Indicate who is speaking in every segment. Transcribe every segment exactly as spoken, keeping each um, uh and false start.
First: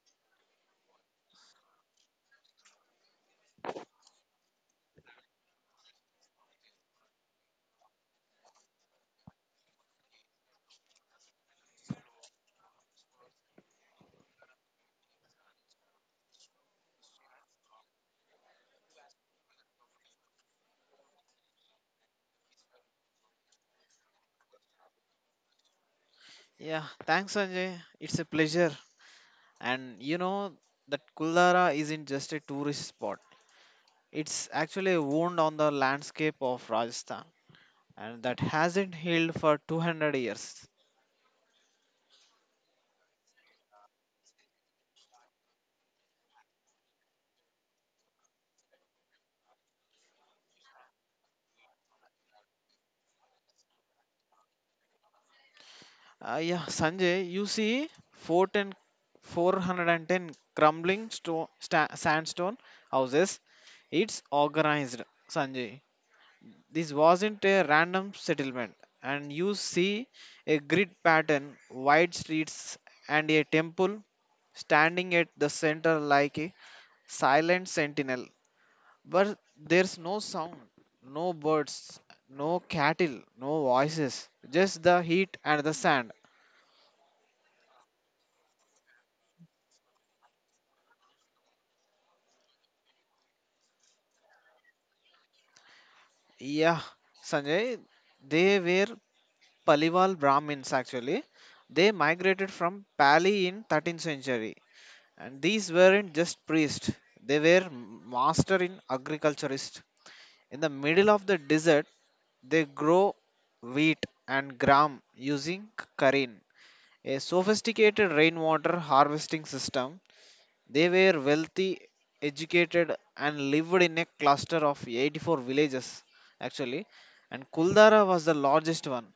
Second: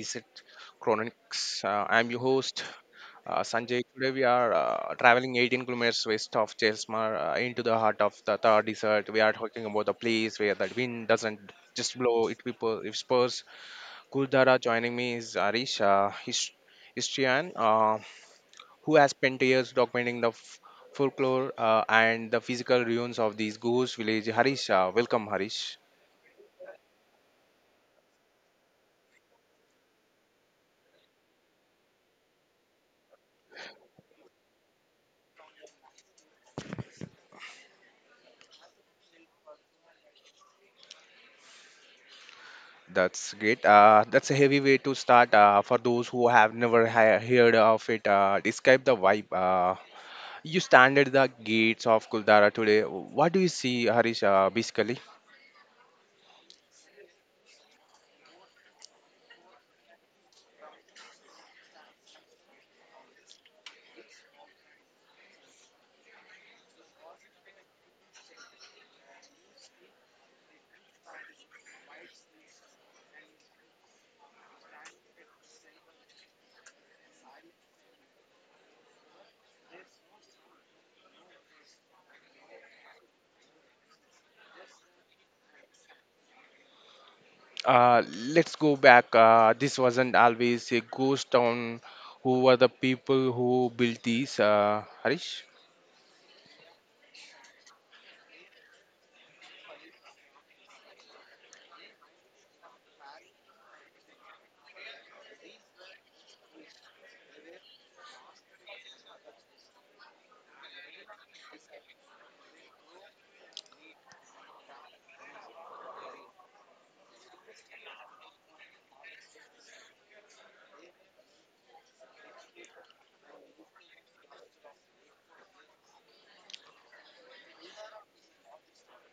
Speaker 1: Decent Chronicles. Uh, I'm your host, uh, Sanjay. Today we are uh, traveling eighteen kilometers west of Chelsmar uh, into the heart of the Thar Desert. We are talking about the place where the wind doesn't just blow; it people it spurs. Kuldara joining me is Arish, uh, his, historian, uh, who has spent years documenting the f- folklore uh, and the physical ruins of these ghost village. Harish, uh, welcome, Harish.
Speaker 2: Yeah, thanks, Sanjay. It's a pleasure. And you know that Kuldara isn't just a tourist spot, it's actually a wound on the landscape of Rajasthan and that hasn't healed for two hundred years.
Speaker 1: That's great. Uh, that's a heavy way to start. Uh, for those who have never ha- heard of it, uh, describe the vibe. Uh, you stand at the gates of Kuldara today. What do you see, Harish? Uh, basically,
Speaker 2: Uh, yeah, Sanjay, you see four ten, four hundred ten crumbling stone, sta- sandstone houses. It's organized, Sanjay. This wasn't a random settlement, and you see a grid pattern, wide streets, and a temple standing at the center like a silent sentinel. But there's no sound, no birds, no cattle, no voices, just the heat and the sand.
Speaker 1: uh, let's go back. Uh, this wasn't always a ghost town. Who were the people who built these, uh, Harish?
Speaker 2: Yeah, Sanjay, they were Paliwal Brahmins actually. They migrated from Pali in thirteenth century. And these weren't just priests, they were master in agriculturists. In the middle of the desert, they grow wheat and gram using karin, a sophisticated rainwater harvesting system. They were wealthy, educated, and lived in a cluster of eighty-four villages, actually. And Kuldara was the largest one.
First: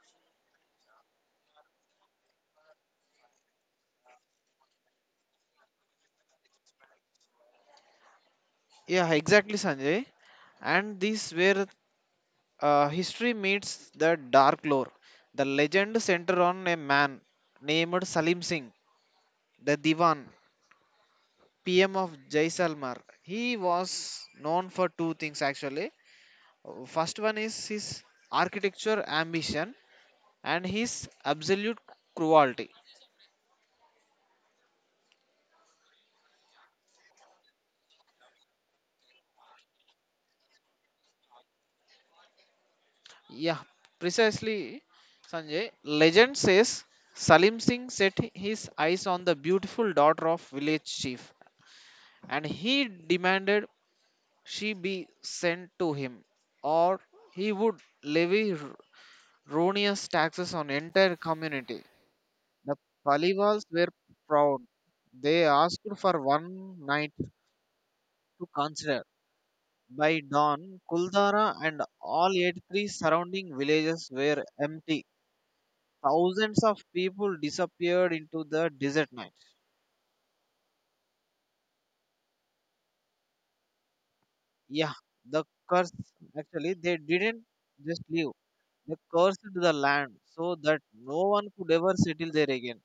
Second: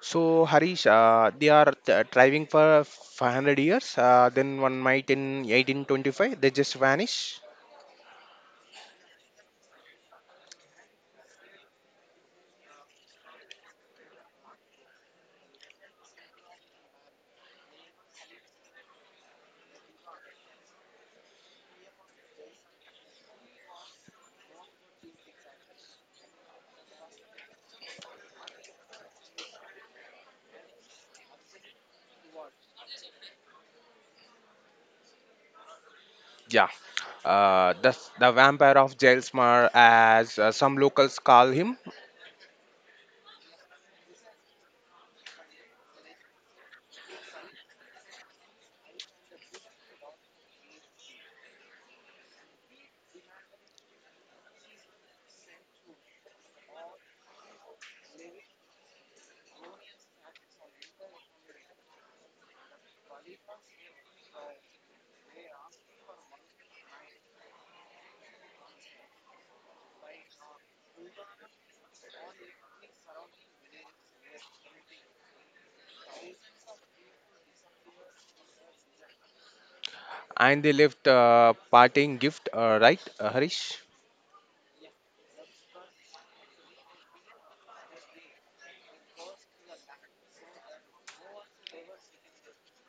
Speaker 1: So, Harish, uh, they are th- thriving for five hundred years. Uh, then one might in eighteen twenty-five, they just vanish.
Speaker 2: Yeah, exactly, Sanjay. And these were Uh, history meets the dark lore. The legend centers on a man named Salim Singh, the Diwan, P M of Jaisalmer. He was known for two things actually. Uh, First one is his architecture ambition and his absolute cruelty.
Speaker 1: Yeah. uh, the, the vampire of Gelsmar, as uh, some locals call him,
Speaker 2: Yeah, precisely, Sanjay. Legend says Salim Singh set his eyes on the beautiful daughter of village chief and he demanded she be sent to him, or he would levy r- ruinous taxes on entire community. The Palivals were proud. They asked for one night to consider. By dawn, Kuldara and all eighty-three surrounding villages were empty. Thousands of people disappeared into the desert night.
Speaker 1: and they left uh, parting gift, uh, right, uh, Harish?
Speaker 2: Yeah, the curse actually, they didn't just leave, they cursed the land so that no one could ever settle there again.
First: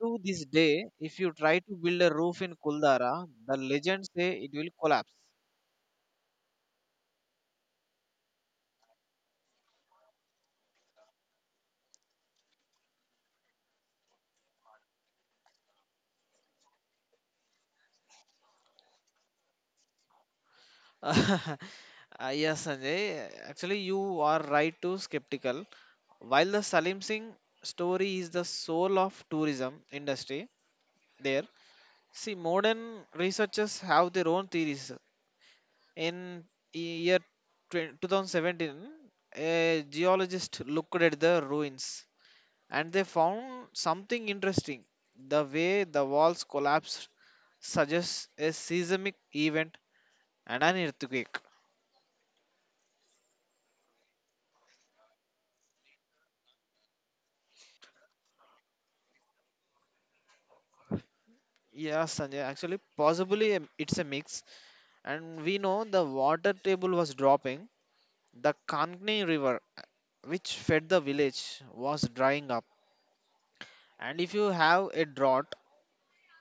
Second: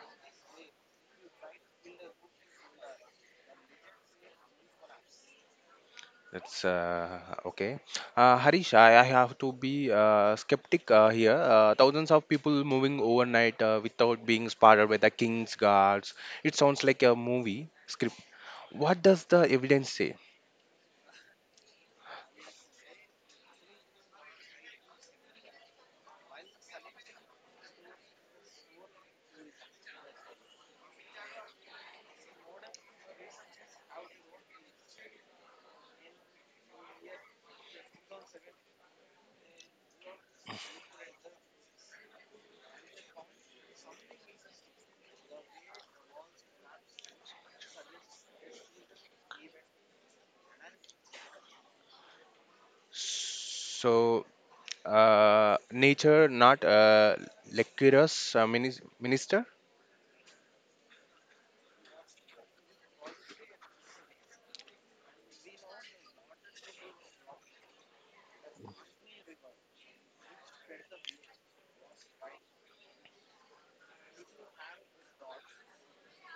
Speaker 2: To this day, if you try to build a roof in Kuldara, the legends say it will collapse.
Speaker 1: That's uh, okay. Uh, Harish, I, I have to be uh, skeptic uh, here. Uh, thousands of people moving overnight uh, without being spotted by the king's guards. It sounds like a movie script. What does the evidence say?
Speaker 2: Uh, yes, Sanjay. Actually, you are right to skeptical. While the Salim Singh story is the soul of tourism industry, there, see, modern researchers have their own theories. In e, year twenty- two thousand seventeen, a geologist looked at the ruins and they found something interesting. The way the walls collapsed suggests a seismic event and an earthquake.
Speaker 1: So, uh, nature, not uh, Lecurus, uh, minis- minister?
Speaker 2: Yeah, Sanjay, actually, possibly um, it's a mix. And we know the water table was dropping. The Kankni River, which fed the village, was drying up. And if you have a drought,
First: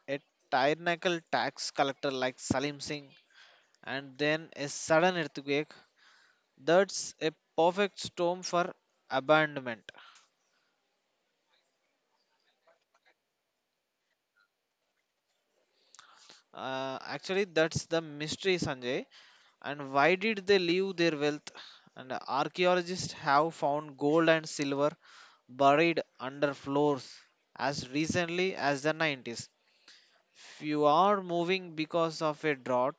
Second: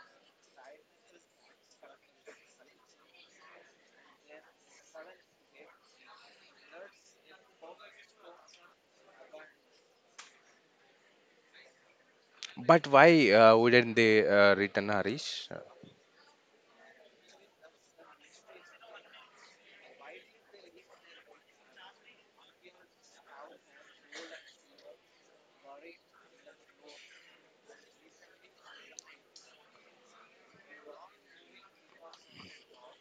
Speaker 2: a tyrannical tax collector like Salim Singh, and then a sudden earthquake, that's a perfect storm for abandonment.
Speaker 1: But why uh, wouldn't they uh, return, Harish? Uh,
Speaker 2: Uh, actually, that's the mystery, Sanjay. And why did they leave their wealth? And archaeologists have found gold and silver buried under floors as recently as the nineties. If you are moving because of a drought,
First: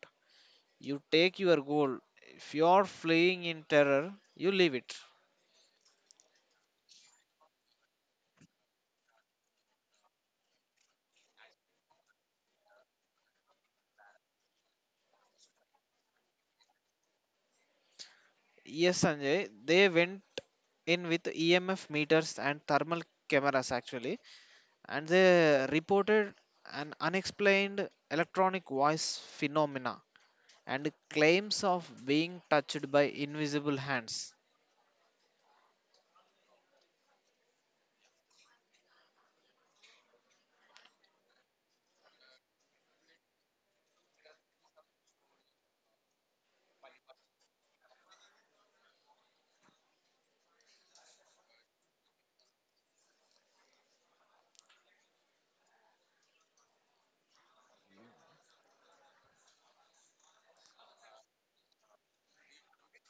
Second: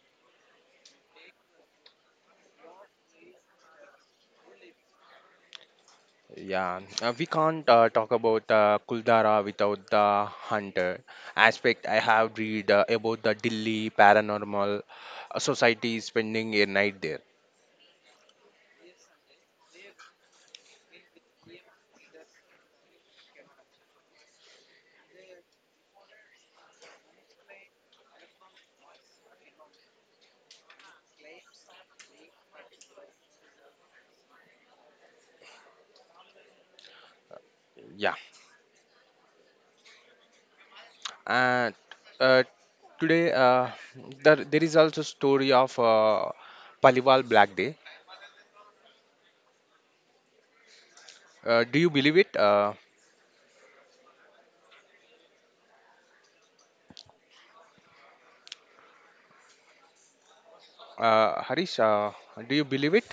Speaker 2: you take your gold. If you are fleeing in terror, you leave it.
Speaker 1: Yeah, uh, we can't uh, talk about uh, Kuldara without the hunter aspect. I have read uh, about the Delhi Paranormal uh, Society spending a night there.
Speaker 2: Yes, Sanjay, they went in with E M F meters and thermal cameras actually. And they reported an unexplained electronic voice phenomena and claims of being touched by invisible hands.
Speaker 1: Yeah, and uh, today uh, there, there is also story of uh, Paliwal Black Day. Uh, do you believe it, uh, uh, Harish? Uh, do you believe it?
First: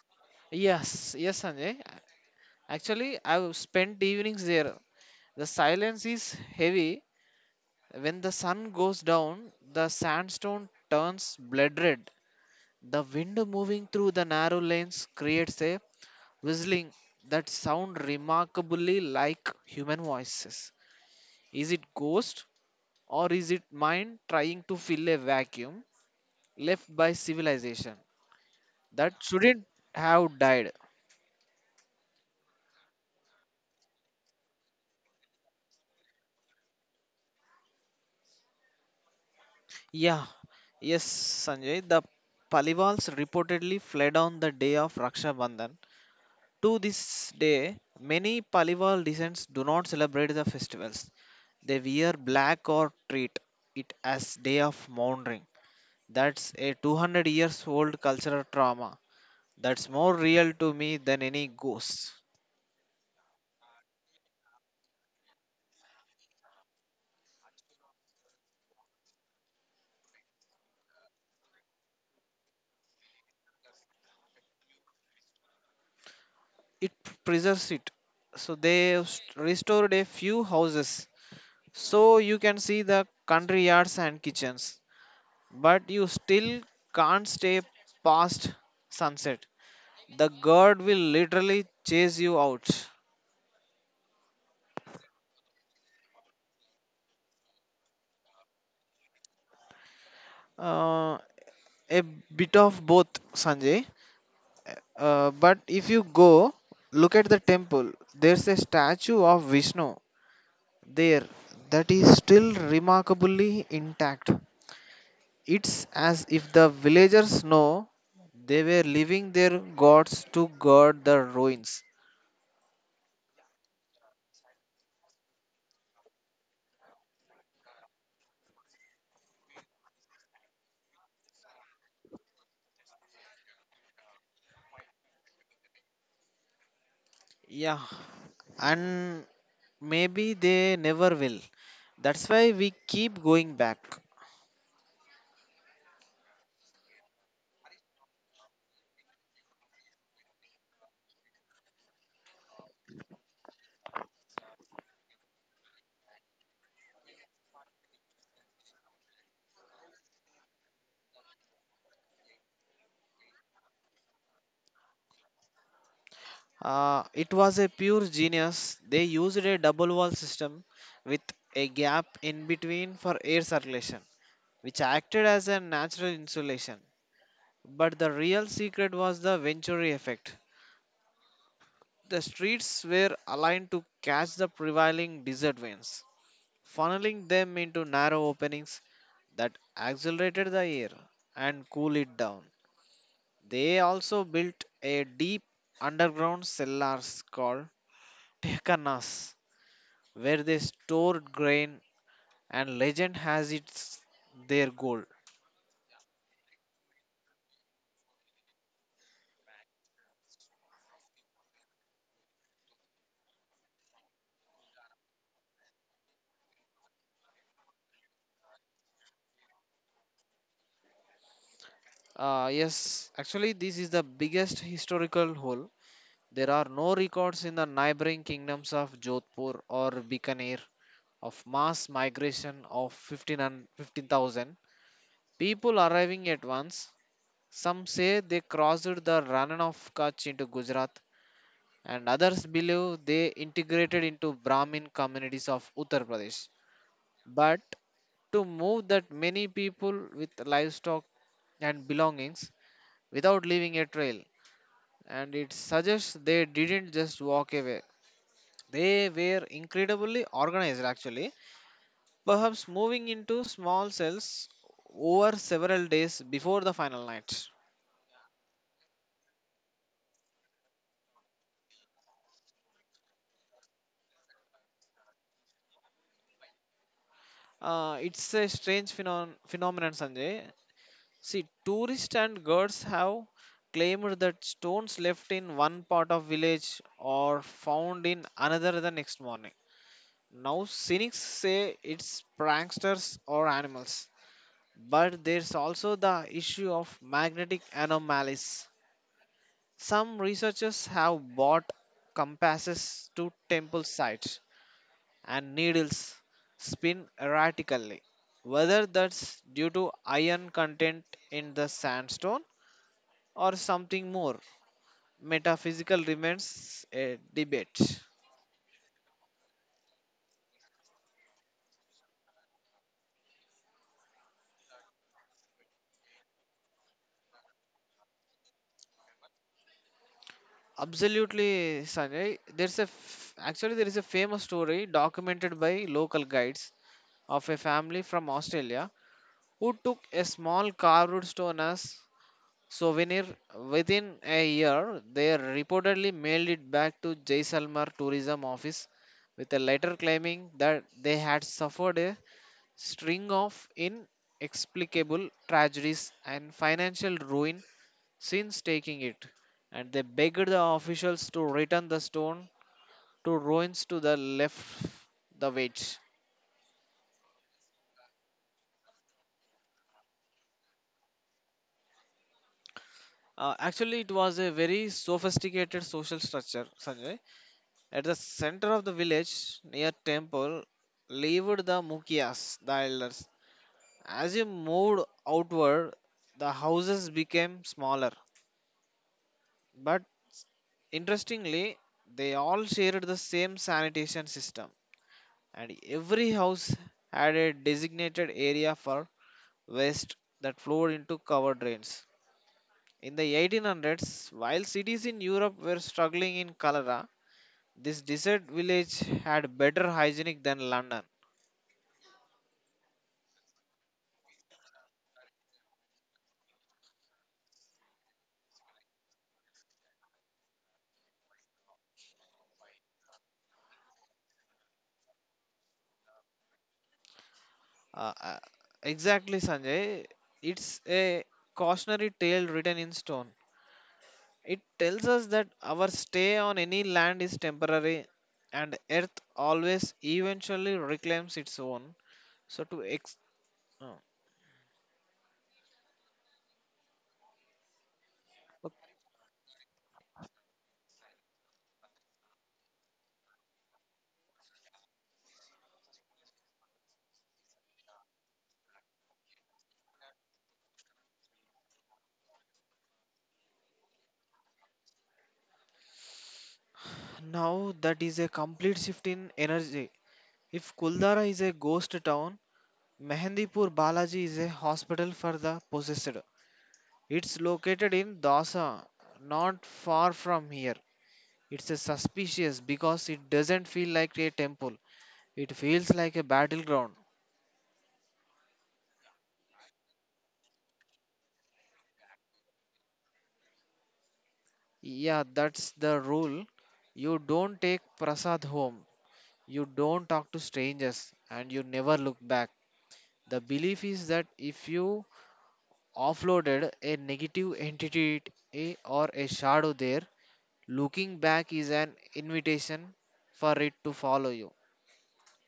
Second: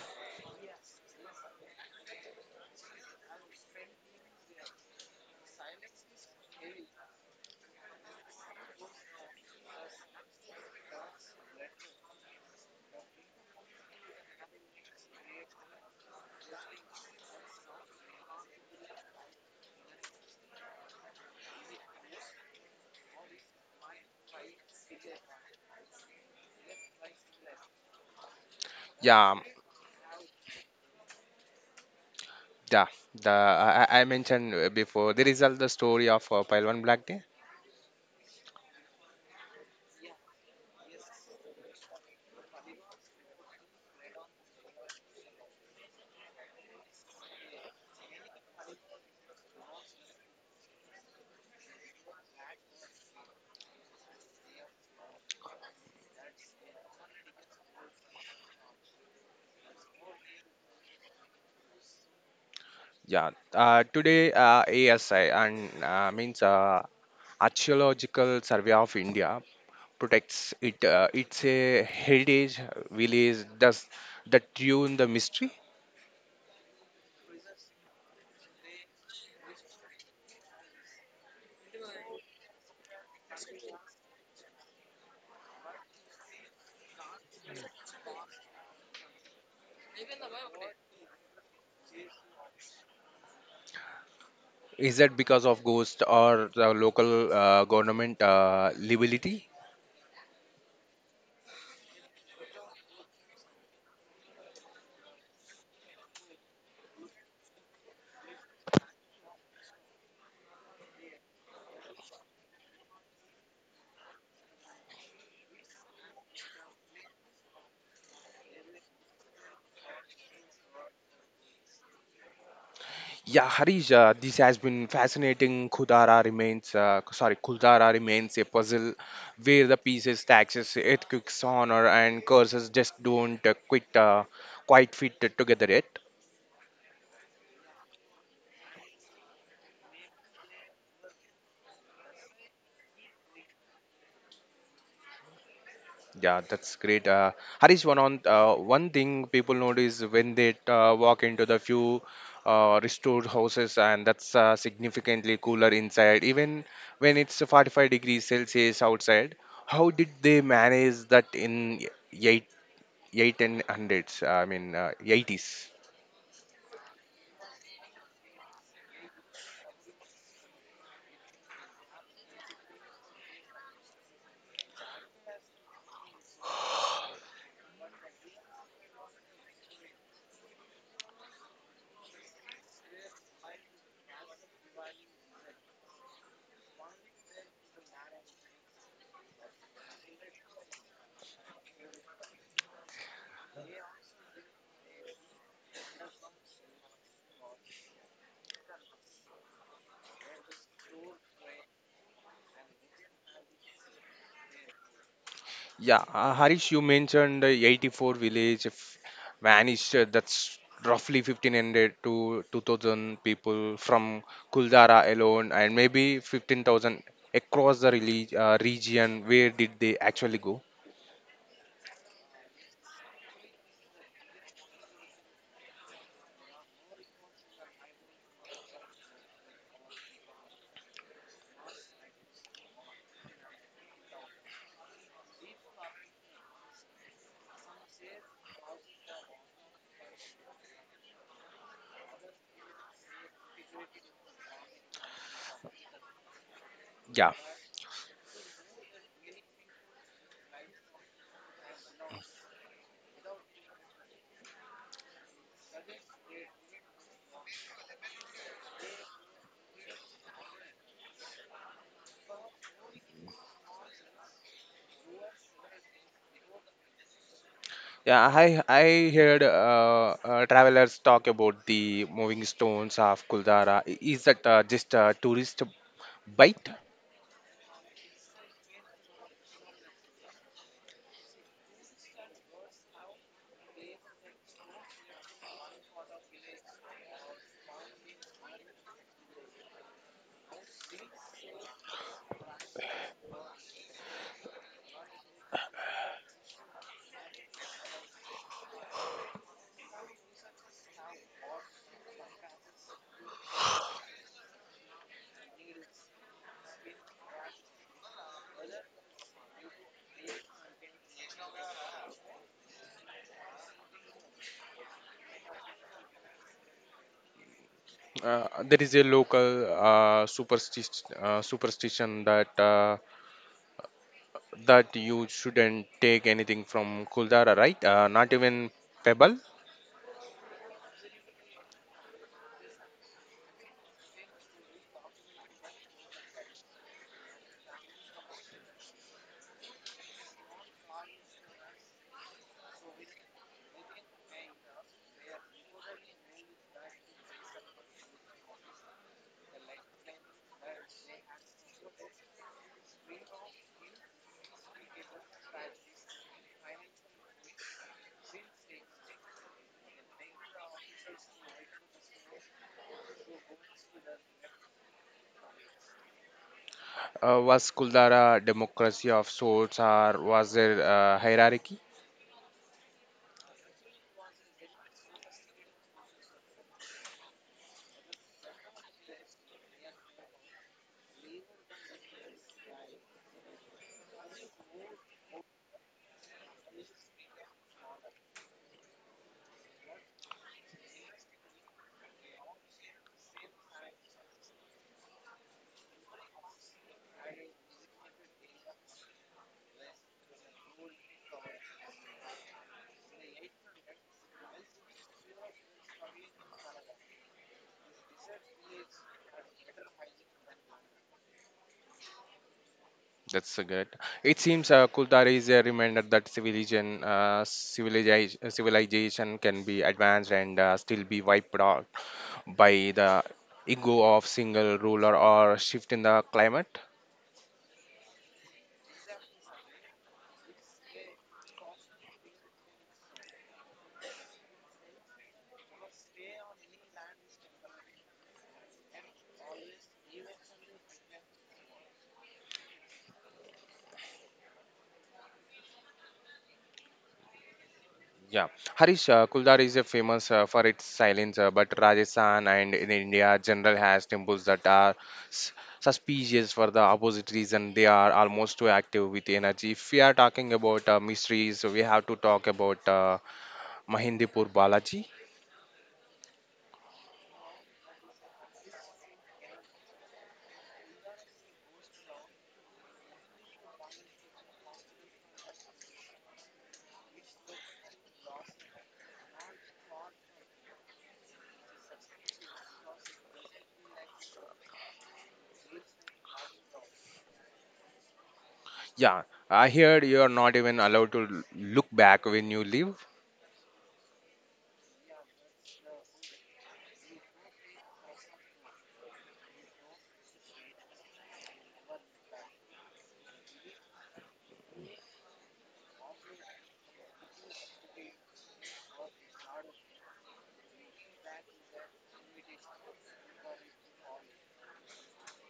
Speaker 2: Yes, yes, Sanjay. Actually, I've spent evenings there. The silence is heavy. When the sun goes down, the sandstone turns blood red. The wind moving through the narrow lanes creates a whistling that sound remarkably like human voices. Is it ghost? Or is it mind trying to fill a vacuum left by civilization that
Speaker 1: Yeah,
Speaker 2: shouldn't have died?
Speaker 1: yeah, the I, I I mentioned uh, before the result, the story of uh, Palwan Black Day.
Speaker 2: Yeah, yes, Sanjay. The Palivals reportedly fled on the day of Raksha Bandhan. To this day, many Palival descents do not celebrate the festivals. They wear black or treat it as day of mourning. That's a two hundred years old cultural trauma. That's more real to me than any ghost.
Speaker 1: Yeah, uh, today uh, A S I and uh, means uh, Archaeological Survey of India protects it. Uh, it's a heritage village. Does that tune the mystery?
Speaker 2: It preserves it, so they have st- restored a few houses, so you can see the country yards and kitchens, but you still can't stay past sunset. The guard will literally chase you out.
Speaker 1: Is that because of ghost or the local uh, government uh, liability?
Speaker 2: uh, a bit of both, Sanjay. Uh, but if you go look at the temple, there's a statue of Vishnu there that is still remarkably intact. It's as if the villagers know they were leaving their gods to guard the ruins.
Speaker 1: Yeah, Harish, uh, this has been fascinating. Khudara remains, uh, sorry, Kuldara remains a puzzle where the pieces, taxes, earthquakes, honor, and curses just don't uh, quite, uh, quite fit together yet.
Speaker 2: Yeah, and maybe they never will. That's why we keep going back.
Speaker 1: Yeah, that's great. Uh, Harish, one on uh, one thing people notice when they uh, walk into the few uh, restored houses, and that's uh, significantly cooler inside, even when it's forty-five degrees Celsius outside. How did they manage that in eight and hundreds. I mean uh, eighties.
Speaker 2: Uh, it was a pure genius. They used a double wall system with a gap in between for air circulation, which acted as a natural insulation. But the real secret was the Venturi effect. The streets were aligned to catch the prevailing desert winds, funneling them into narrow openings that accelerated the air and cooled it down. They also built a deep underground cellars called Tehkanas, where they stored grain and legend has it their gold.
Speaker 1: Yeah, uh, Harish, you mentioned uh, eighty-four village f- vanished. uh, That's roughly fifteen hundred to two thousand people from Kuldara alone, and maybe fifteen thousand across the relig- uh, region. Where did they actually go?
Speaker 2: Uh, yes, actually, this is the biggest historical hole. There are no records in the neighboring kingdoms of Jodhpur or Bikaner of mass migration of fifteen thousand fifteen thousand people arriving at once. Some say they crossed the Rana of Kutch into Gujarat, and others believe they integrated into Brahmin communities of Uttar Pradesh.
Speaker 1: Yeah,
Speaker 2: But to move that many people with livestock and belongings without leaving a trail, and it suggests they didn't just walk away. They were incredibly organized actually, perhaps moving into small cells over several days before the final night.
Speaker 1: yeah. I I heard uh, uh, travelers talk about the moving stones of Kuldara. I- Is that uh, just a tourist bite?
Speaker 2: Uh, it's a strange phenon- phenomenon, Sanjay. See, tourists and guards have claimed that stones left in one part of village are found in another the next morning. Now, cynics say it's pranksters or animals, but there's also the issue of magnetic anomalies. Some researchers have bought compasses to temple sites and needles spin erratically. Whether that's due to iron content in the sandstone or something more, metaphysical remains a debate.
Speaker 1: Uh, there is a local uh, superstition uh, superstition that uh, that you shouldn't take anything from Kuldara, right? Uh, not even pebble.
Speaker 2: Absolutely, Sanjay. There's a f- actually there is a famous story documented by local guides of a family from Australia who took a small carved stone as souvenir. Within a year, they reportedly mailed it back to Jaisalmer tourism office with a letter claiming that they had suffered a string of inexplicable tragedies and financial ruin since taking it, and they begged the officials to return the stone to ruins to the left the wedge.
Speaker 1: Uh, was Kuldara a democracy of sorts, or was there a hierarchy?
Speaker 2: Uh, actually it was a very sophisticated social structure, Sanjay. At the center of the village, near temple, lived the Mukias, the elders. As you moved outward, the houses became smaller. But interestingly, they all shared the same sanitation system, and every house had a designated area for waste that flowed into covered drains. In the eighteen hundreds, while cities in Europe were struggling in cholera, this desert village had better hygienic than London.
Speaker 1: That's a good. It seems uh, Kuldara is a reminder that civilization, uh, civilization, civilization can be advanced and uh, still be wiped out by the ego of single ruler or shift in the climate.
Speaker 2: Uh, uh, exactly, Sanjay. It's a cautionary tale written in stone. It tells us that our stay on any land is temporary and earth always eventually reclaims its own. So, to ex. uh,
Speaker 1: Yeah,
Speaker 2: ok-
Speaker 1: Harish, uh, Kuldar is uh, famous uh, for its silence, uh, but Rajasthan and in India general has temples that are s- suspicious for the opposite reason. They are almost too active with energy. If we are talking about uh, mysteries, we have to talk about uh, Mahindipur Balaji.
Speaker 2: Now, that is a complete shift in energy. If Kuldara is a ghost town, Mehendipur Balaji is a hospital for the possessed. It's located in Dasa, not far from here. It's a suspicious because it doesn't feel like a temple. It feels like a battleground.
Speaker 1: Yeah, I heard you are not even allowed to l- look back when you leave.
Speaker 2: Yeah, that's the rule. You don't take prasad home. You don't talk to strangers and you never look back. The belief is that if you offloaded a negative entity eh, or a shadow there, looking back is an invitation for it to follow you.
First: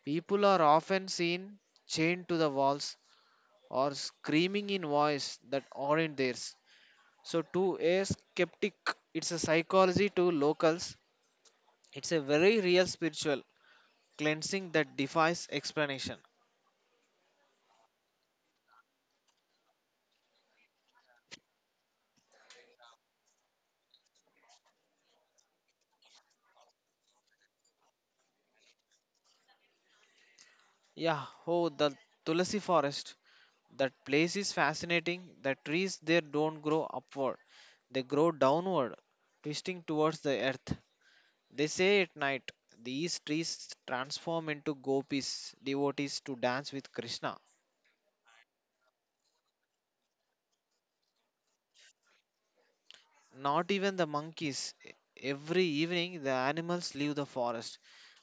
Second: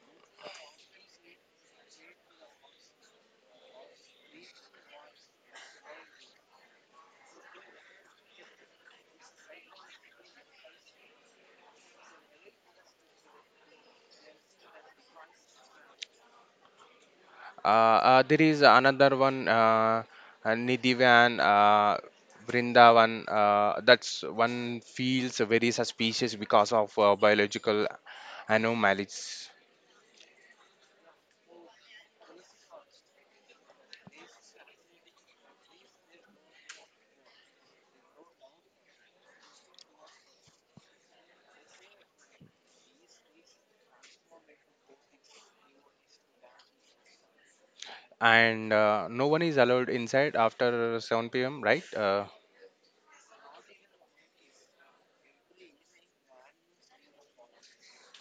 Speaker 2: People are often seen chained to the walls or screaming in voice that aren't theirs. So to a skeptic, it's a psychology to locals. It's a very real spiritual cleansing that defies explanation.
Speaker 1: Uh, uh, there is another one, uh, uh, Nidhivan, uh, Vrindavan. Uh, that's one feels very suspicious because of uh, biological anomalies,
Speaker 2: Yeah, oh the Tulasi forest. That place is fascinating. The trees there don't grow upward. They grow downward, twisting towards the earth. They say at night these trees transform into gopis, devotees to dance with Krishna.
Speaker 1: and uh, no one is allowed inside after seven p m. Right? Uh,
Speaker 2: Not even the monkeys. E- Every evening, the animals leave the forest.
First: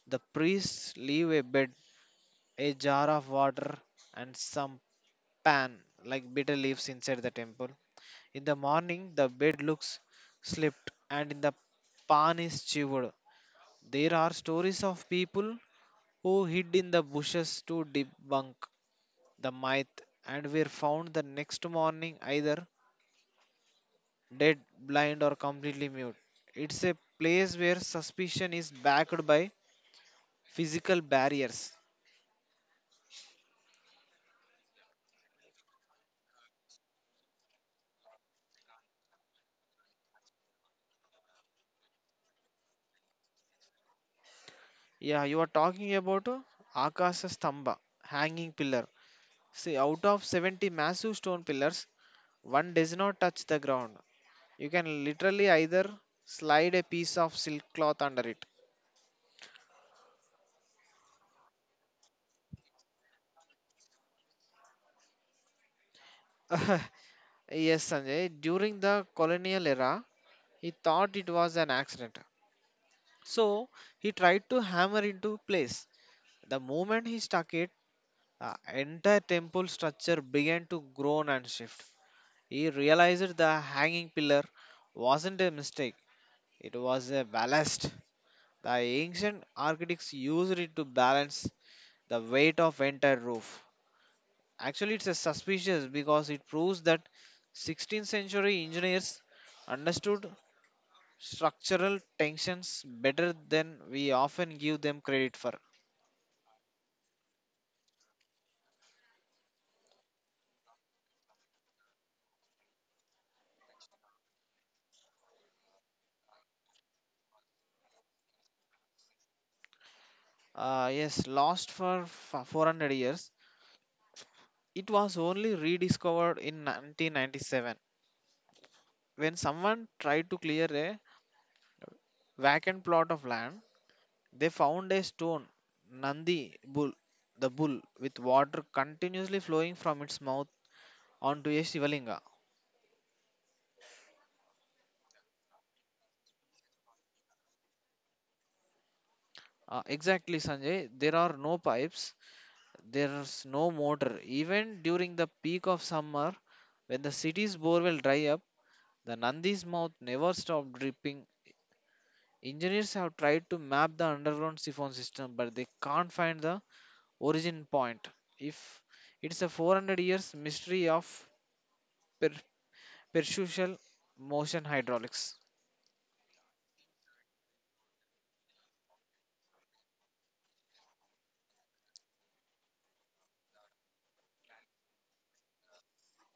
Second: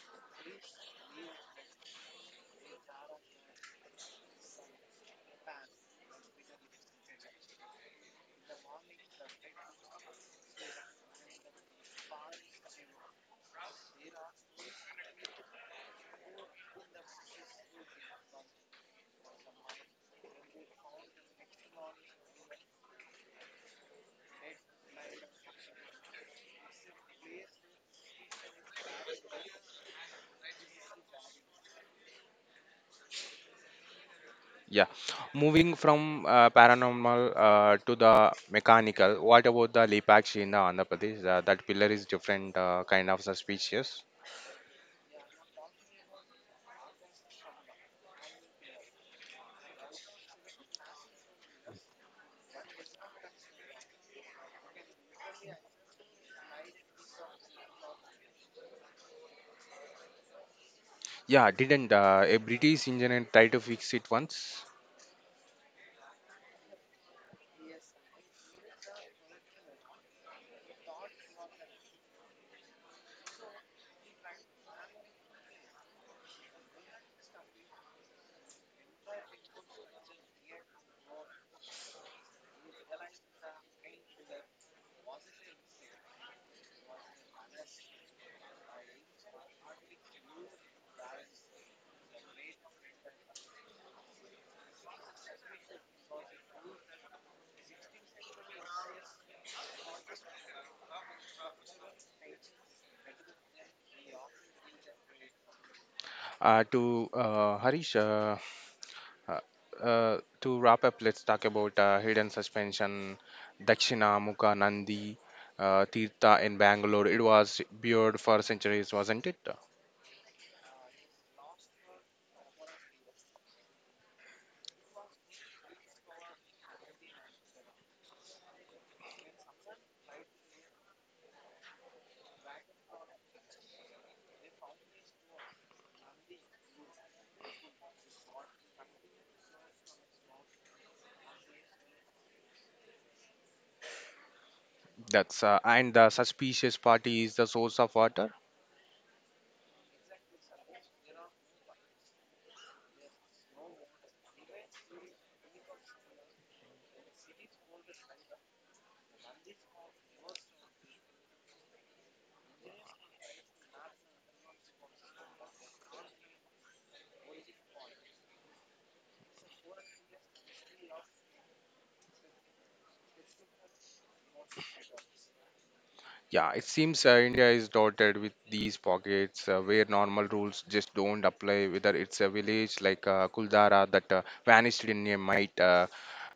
Speaker 2: The priests leave a bed, a jar of water, and some pan like bitter leaves inside the temple. In the morning, the bed looks slipped and in the pan is chewed. There are stories of people who hid in the bushes to debunk the myth and were found the next morning either dead, blind, or completely mute. It's a place where suspicion is backed by physical barriers.
Speaker 1: Yeah. Moving from uh, paranormal uh, to the mechanical. What about the Lepakshi in the Andhra Pradesh? Uh, that pillar is different, uh, kind of suspicious.
Speaker 2: Yeah, you are talking about uh, Akasha Stamba, hanging pillar. See, out of seventy massive stone pillars, one does not touch the ground. You can literally either slide a piece of silk cloth under it.
Speaker 1: Yeah, didn't uh, a British engineer try to fix it once?
Speaker 2: Yes, Sanjay, during the colonial era, he thought it was an accident. So he tried to hammer into place. The moment he stuck it, the entire temple structure began to groan and shift. He realized the hanging pillar wasn't a mistake, it was a ballast. The ancient architects used it to balance the weight of entire roof. Actually, it's a suspicious because it proves that sixteenth century engineers understood structural tensions better than we often give them credit for.
Speaker 1: Uh, to uh, Harish, uh, uh, uh, to wrap up, let's talk about uh, Hidden Suspension, Dakshina, Mukha, Nandi, uh, Tirtha in Bangalore. It was buried for centuries, wasn't it?
Speaker 2: Uh, yes, lost for f- four hundred years. It was only rediscovered in nineteen ninety-seven when someone tried to clear a vacant plot of land. They found a stone, Nandi bull, the bull, with water continuously flowing from its mouth onto a Shivalinga.
Speaker 1: That's uh, and the suspicious party is the source of water.
Speaker 2: Uh, exactly, Sanjay. There are no pipes, there's no motor. Even during the peak of summer, when the city's bore will dry up, the Nandi's mouth never stopped dripping. Engineers have tried to map the underground siphon system, but they can't find the origin point. If it's a four hundred years mystery of per- perpetual motion hydraulics.
Speaker 1: Yeah, it seems uh, India is dotted with these pockets uh, where normal rules just don't apply, whether it's a village like uh, Kuldara that uh, vanished in a might, uh,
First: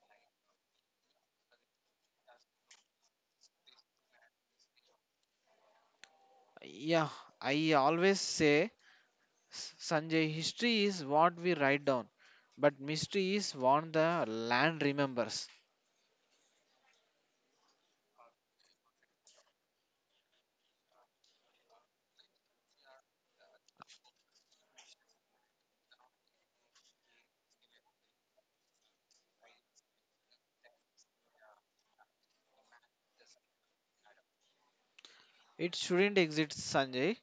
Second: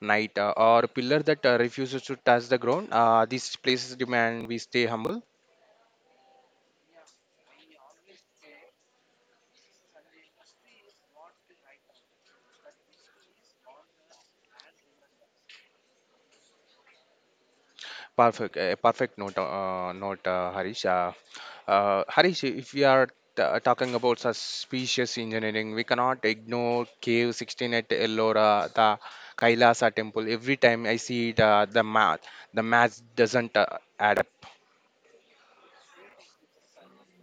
Speaker 1: night, uh, or a pillar that uh, refuses to touch the ground. Uh, these places demand we stay humble.
Speaker 2: Yeah, I always say, S- Sanjay, history is what we write down, but mystery is what the land remembers.
Speaker 1: Perfect, a perfect note, uh, note uh, Harish. Uh, Uh, Harish, if we are t- talking about suspicious engineering, we cannot ignore Cave sixteen at Ellora, the Kailasa temple. Every time I see it, uh, the math, the math doesn't uh, add up.
Speaker 2: It shouldn't exist, Sanjay.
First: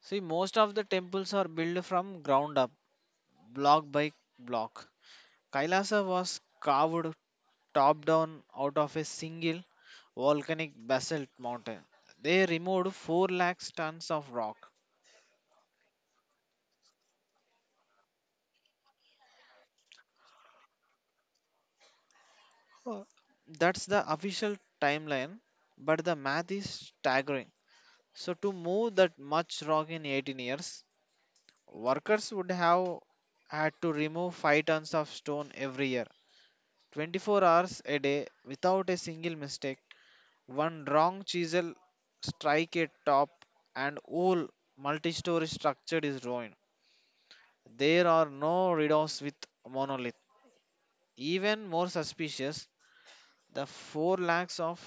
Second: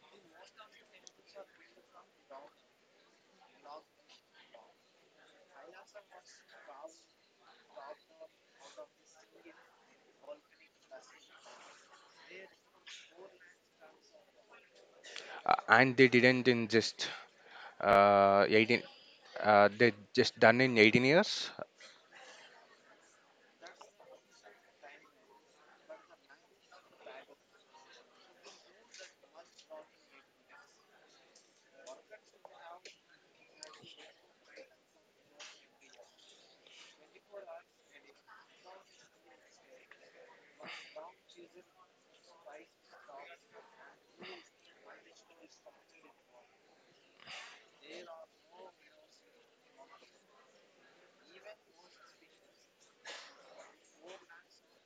Speaker 2: See, most of the temples are built from ground up, block by block. Kailasa was carved top down out of a single volcanic basalt mountain. They removed four lakh tons of rock.
Speaker 1: Uh, and they didn't in just uh, eighteen, uh, they just done in eighteen years.
Speaker 2: Oh, that's the official timeline, but the math is staggering. So, to move that much rock in eighteen years, workers would have had to remove five tons of stone every year, twenty-four hours a day without a single mistake. One wrong chisel strike a top, and whole multi story structure is ruined. There are no redos with monolith. Even more suspicious, the four lakhs of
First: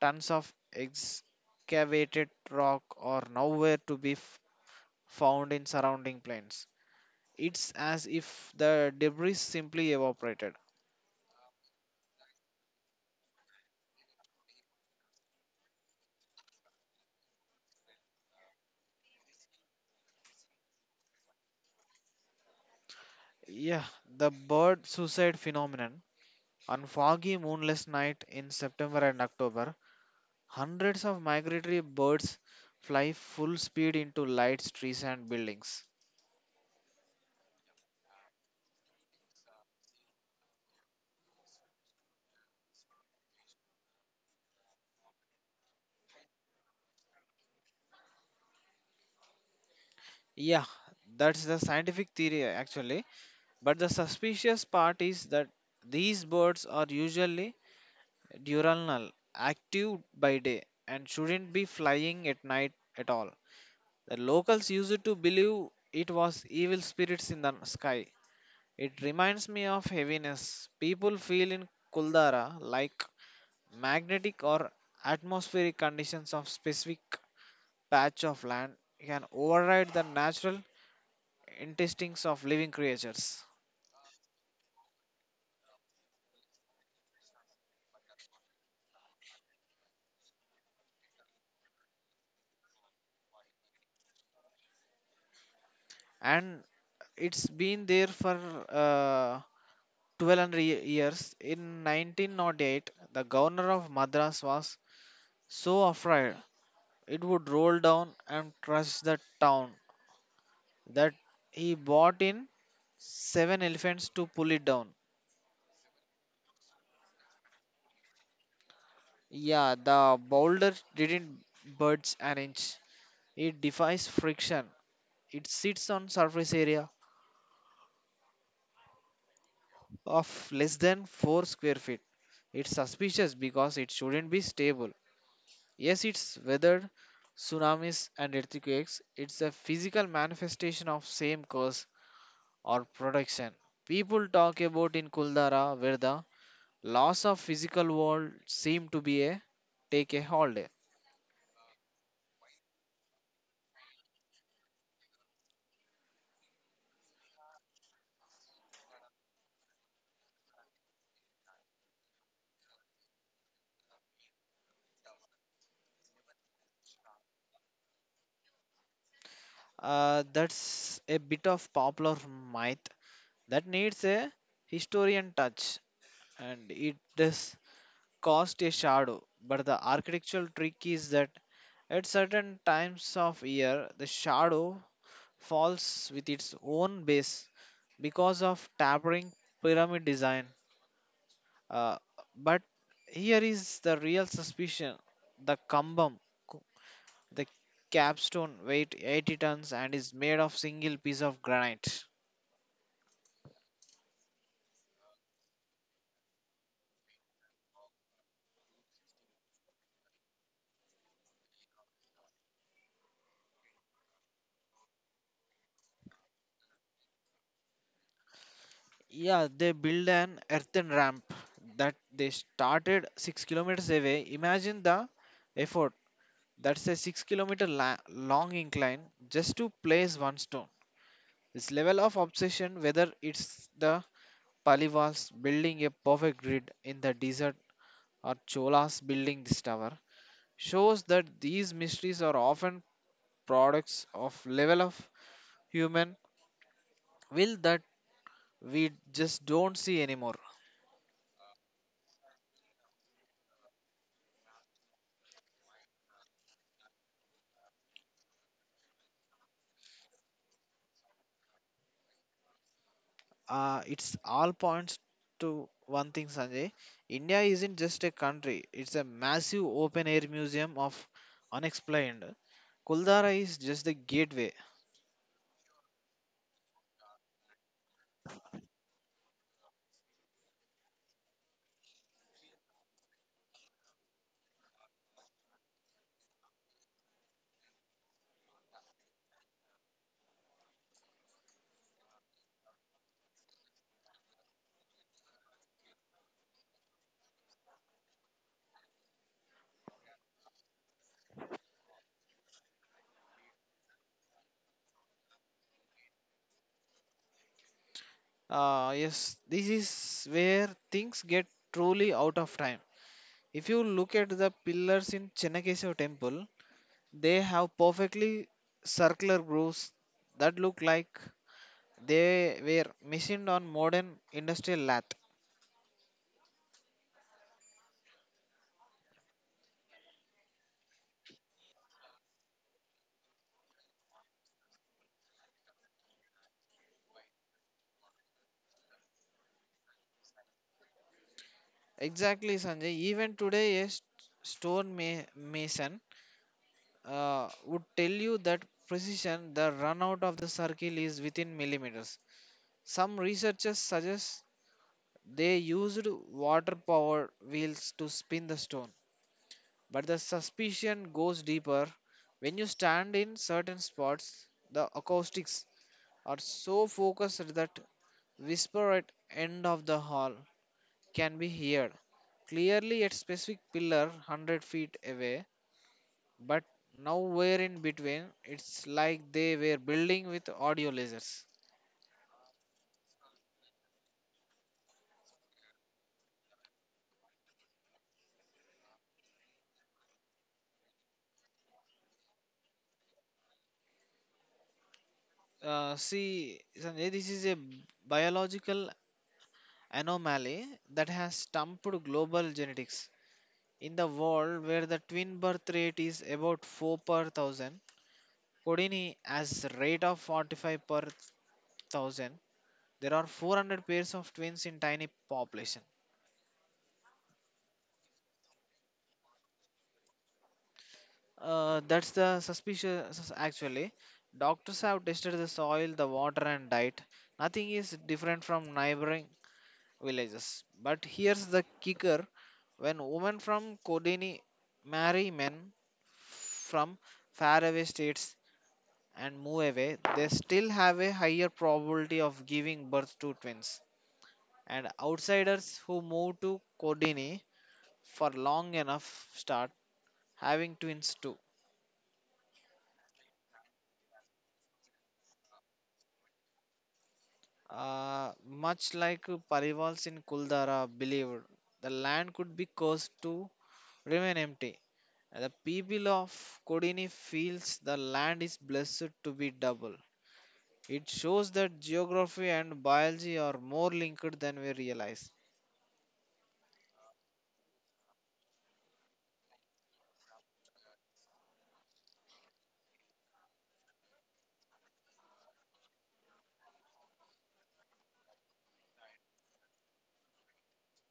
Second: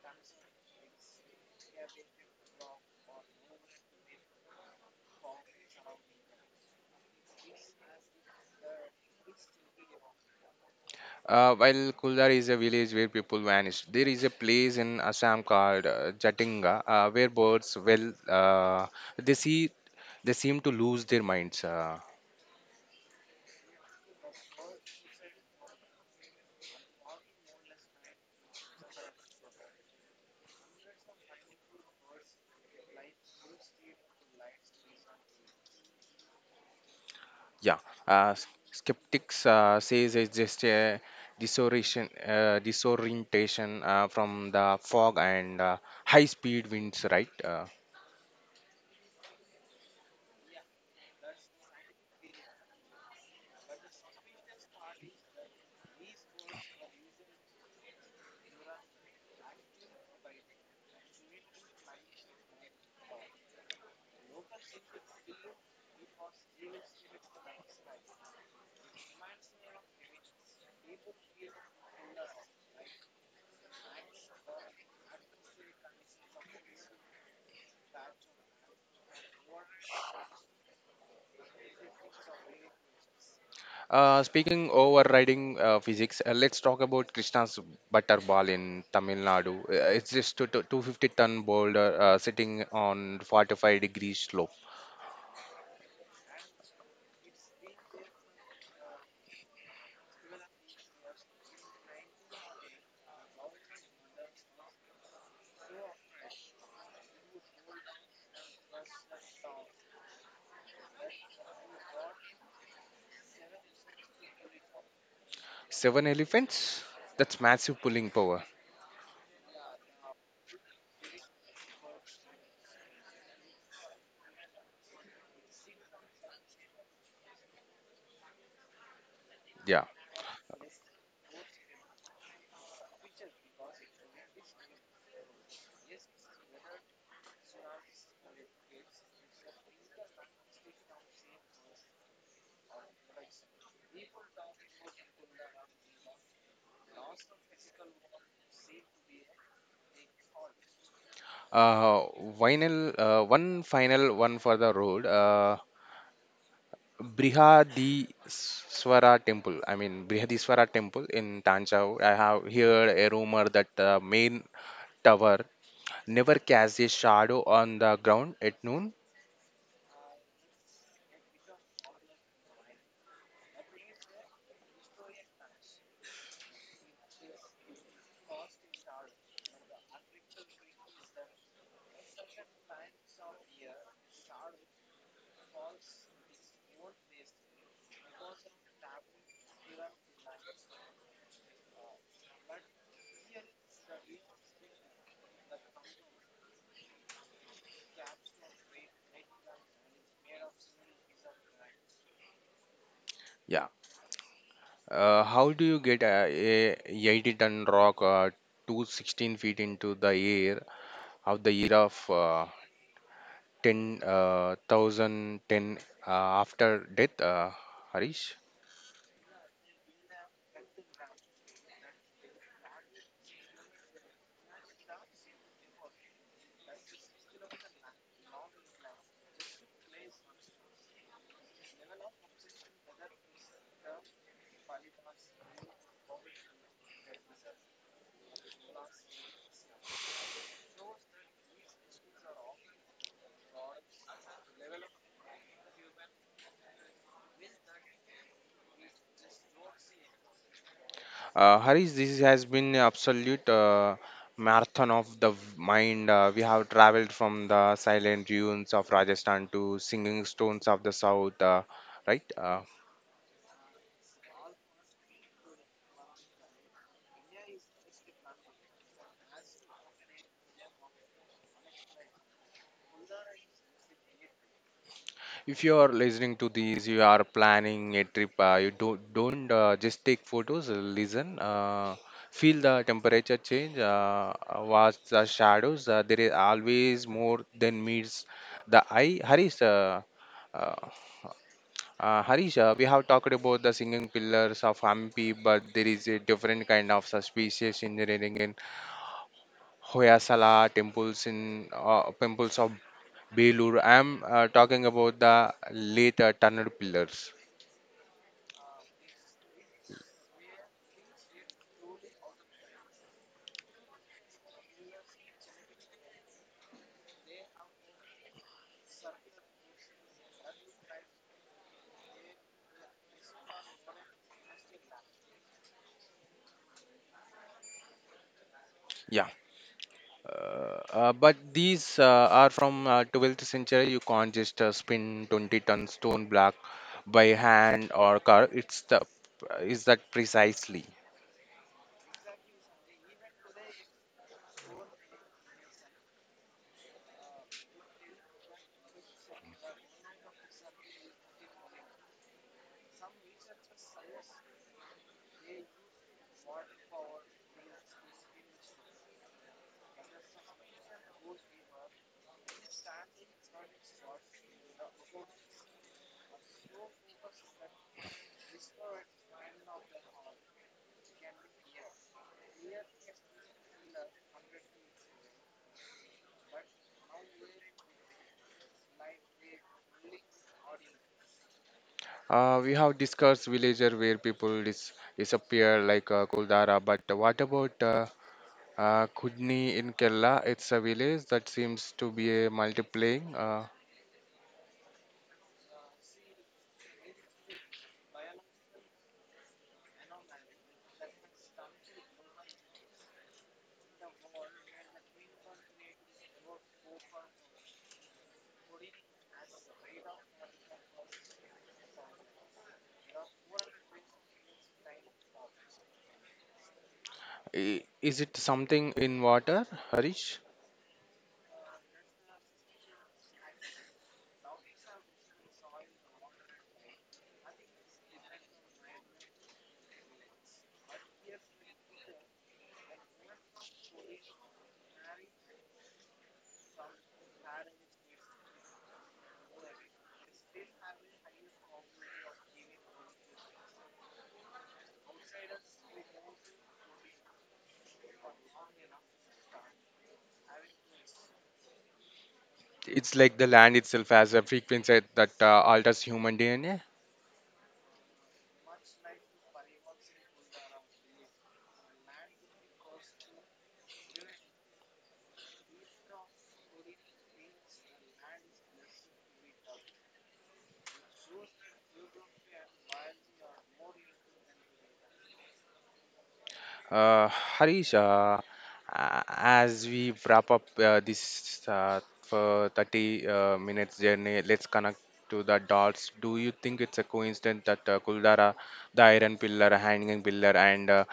Speaker 2: tons of excavated rock are nowhere to be f- found in surrounding plains. It's as if the debris simply evaporated.
Speaker 1: Uh, while Kuldar is a village where people vanish, there is a place in Assam called uh, Jatinga uh, where birds, well, uh, they see, they seem to lose their minds. Uh,
Speaker 2: Yeah, the bird suicide phenomenon. On foggy moonless night in September and October, hundreds of migratory birds fly full speed into lights, trees and buildings.
Speaker 1: Yeah, uh, s- skeptics uh, says it's just a disorientation, uh, disorientation uh, from the fog and uh, high-speed winds, right? Uh,
Speaker 2: Yeah, that's the scientific theory actually. But the suspicious part is that these birds are usually diurnal, active by day, and shouldn't be flying at night at all. The locals used to believe it was evil spirits in the sky. It reminds me of heaviness. People feel in Kuldara like magnetic or atmospheric conditions of specific patch of land can override the natural intestines of living creatures.
Speaker 1: uh, speaking overriding uh, physics, uh, let's talk about Krishna's butterball in Tamil Nadu. Uh, it's just a two hundred fifty-ton boulder uh, sitting on forty-five degree slope.
Speaker 2: And it's been there for uh, twelve hundred ye- years. In nineteen oh eight, the governor of Madras was so afraid it would roll down and crush the town that he brought in seven elephants to pull it down.
Speaker 1: Seven elephants? That's massive pulling power.
Speaker 2: Yeah, the boulder didn't budge an inch. It defies friction. It sits on surface area
Speaker 1: Yeah.
Speaker 2: of less than four square feet. It's suspicious because it shouldn't be stable. Yes, it's weathered tsunamis and earthquakes. It's a physical manifestation of same cause or production. People talk about in Kuldara where the loss of physical world seem to be a take a holiday.
Speaker 1: Uh, vinyl, uh, One final one for the road. Uh, Brihadiswara temple. I mean Brihadiswara temple in Tanjore. I have heard a rumor that the main tower never casts a shadow on the ground at noon.
Speaker 2: Uh, that's a bit of popular myth that needs a historian touch, and it does cast a shadow. But the architectural trick is that at certain times of year, the shadow falls with its own base because of tapering pyramid design. Uh, but here is the real suspicion: the kambam, the capstone, weight eighty tons and is made of single piece of granite.
Speaker 1: Yeah. Uh, how do you get uh, a eighty ton rock uh, to sixteen feet into the air of the year of uh, ten uh, one thousand ten, uh, after death, uh, Harish?
Speaker 2: Yeah, they build an earthen ramp that they started six kilometers away. Imagine the effort. That's a six kilometer la- long incline just to place one stone. This level of obsession, whether it's the Palivas building a perfect grid in the desert or Cholas building this tower, shows that these mysteries are often products of level of human will that we just don't see anymore.
Speaker 1: Uh, Harish, this has been absolute uh, marathon of the v- mind. Uh, we have traveled from the silent dunes of Rajasthan to singing stones of the south, uh, right? Uh,
Speaker 2: Uh, it's all points to one thing, Sanjay. India isn't just a country, it's a massive open air museum of unexplained. Kuldara is just the gateway.
Speaker 1: if you are listening to these, you are planning a trip. Uh, you don't don't uh, just take photos. uh, Listen, uh, feel the temperature change, uh, uh, watch the shadows. Uh, there is always more than meets the eye. Harish. Uh, uh, Uh, Harish, uh, we have talked about the singing pillars of Hampi, but there is a different kind of suspicious engineering in Hoyasala temples in uh, temples of Belur. I'm uh, talking about the late uh, tunnel pillars.
Speaker 2: Uh, yes, this is where things get truly out of time. If you look at the pillars in Chennakeshav temple, they have perfectly circular grooves that look like they were machined on modern industrial lathe.
Speaker 1: Yeah, uh, uh, but these uh, are from uh, twelfth century. You can't just uh, spin twenty ton stone block by hand or car. It's the is that precisely?
Speaker 2: Exactly, Sanjay. Even today, a st- stone ma- mason uh, would tell you that precision, the run out of the circle is within millimeters. Some researchers suggest they used water powered wheels to spin the stone. But the suspicion goes deeper. When you stand in certain spots, the acoustics are so focused that whisper at end of the hall can be heard clearly at specific pillar one hundred feet away, but nowhere in between. It's like they were building with audio lasers.
Speaker 1: Uh, we have discussed villager where people dis- disappear like uh, Kuldara, but what about uh, uh, Kudni in Kerala? It's a village that seems to be a multiplying. Uh,
Speaker 2: Uh, see Sanjay, this is a biological anomaly that has stumped global genetics. In the world where the twin birth rate is about four per thousand, codini has rate of forty-five per thousand. There are four hundred pairs of twins in tiny population.
Speaker 1: i- is it something in water, Harish?
Speaker 2: Uh, that's the suspicious sus- actually. Doctors have tested the soil, the water, and diet. Nothing is different from neighboring villages. But here's the kicker: when women from Kodini marry men from faraway states and move away, they still have a higher probability of giving birth to twins. And outsiders who move to Kodini for long enough start having twins too.
Speaker 1: It's like the land itself has a frequency that uh, alters human D N A.
Speaker 2: Uh, much like Parivals in Kuldara believed, the land could be cursed to remain empty. The people of Kodini feels the land is blessed to be double. It shows that geography and biology are more linked than we realize.
Speaker 1: Uh, Harish, uh, a- as we wrap up uh, this uh, for thirty uh, minutes journey, let's connect to the dots. Do you think it's a coincidence that uh, Kuldara, the Iron Pillar, Hanging Pillar, and uh,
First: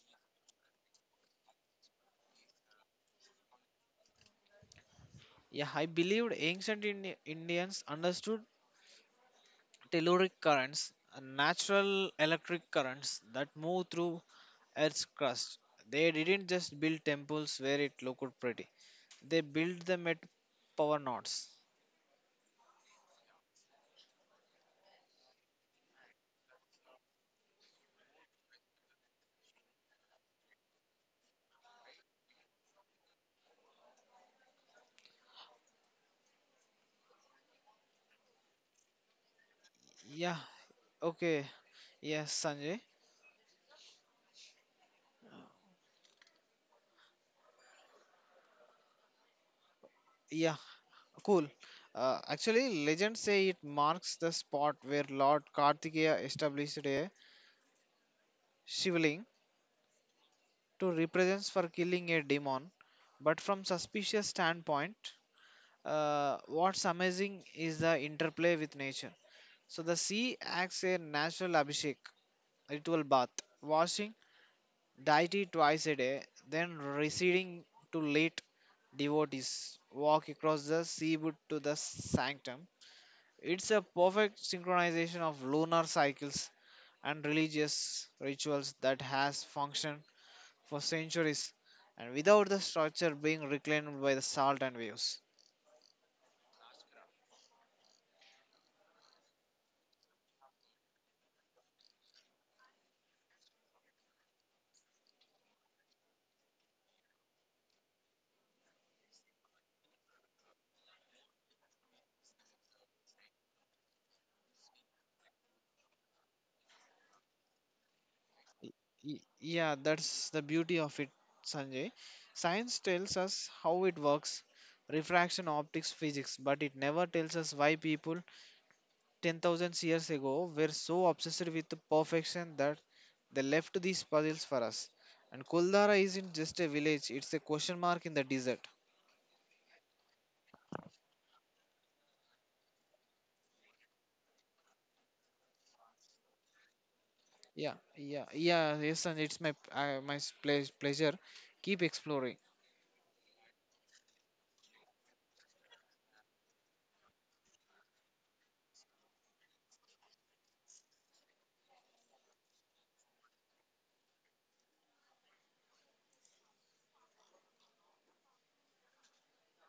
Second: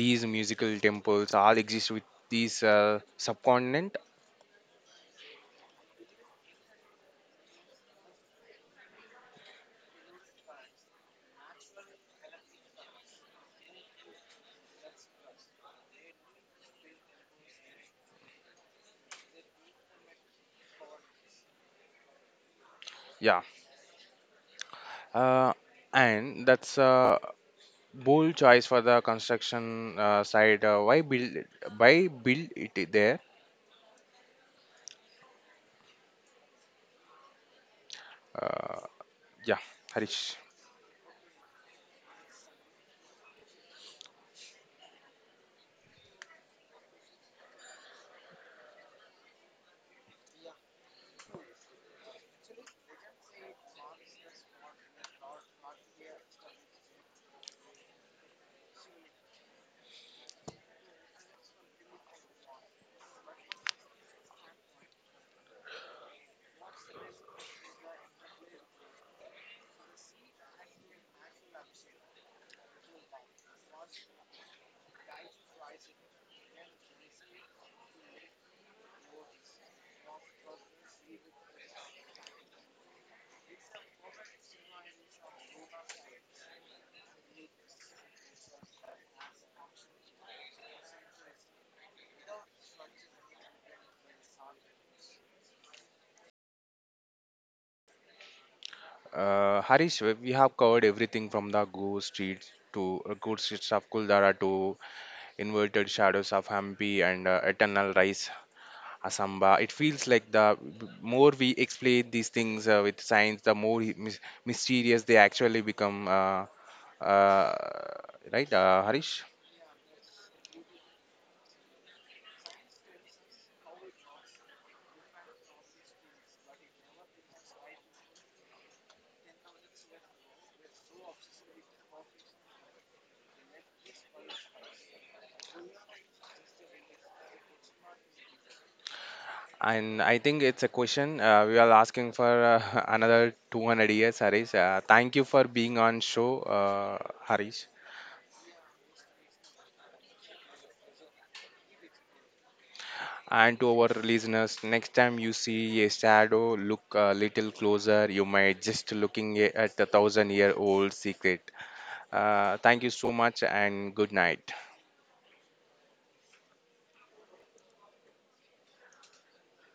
Speaker 1: these musical temples all exist with this uh, subcontinent?
Speaker 2: Yeah, I believed ancient Indi- Indians understood telluric currents are natural electric currents that move through Earth's crust. They didn't just build temples where it looked pretty. They built them at power nodes.
Speaker 1: Yeah, uh, and that's a bold choice for the construction uh, side. Uh, why build? Why build it there? Uh, yeah, Harish.
Speaker 2: Yeah, okay. Yes, Sanjay. Yeah, cool. Uh, actually, legends say it marks the spot where Lord Kartikeya established a shivling to represents for killing a demon. But from suspicious standpoint, Uh, what's amazing is the interplay with nature. So the sea acts a natural abhishek, ritual bath, washing deity twice a day, then receding to late devotees walk across the seaboard to the sanctum. It's a perfect synchronization of lunar cycles and religious rituals that has functioned for centuries and without the structure being reclaimed by the salt and waves.
Speaker 1: Uh, Harish, we we have covered everything from the ghost streets to uh, ghost streets of Kuldara to inverted shadows of Hampi and uh, eternal rise Asamba. It feels like the b- more we explain these things uh, with science, the more he- mys- mysterious they actually become. Uh, uh, right, uh, Harish?
Speaker 2: Y- Yeah, that's the beauty of it, Sanjay. Science tells us how it works, refraction, optics, physics, but it never tells us why people ten thousand years ago were so obsessed with the perfection that they left these puzzles for us. And Kuldara isn't just a village, it's a question mark in the desert.
Speaker 1: And I think it's a question uh, we are asking for uh, another two hundred years, Harish. Uh, thank you for being on show, uh, Harish.
Speaker 2: Yeah, yeah, yeah, yes, and it's my, uh, my s- ple- pleasure. Keep exploring.
Speaker 1: And to our listeners, next time you see a shadow, look a little closer. You might just looking a- at the thousand year old secret. Uh, thank you so much and good night.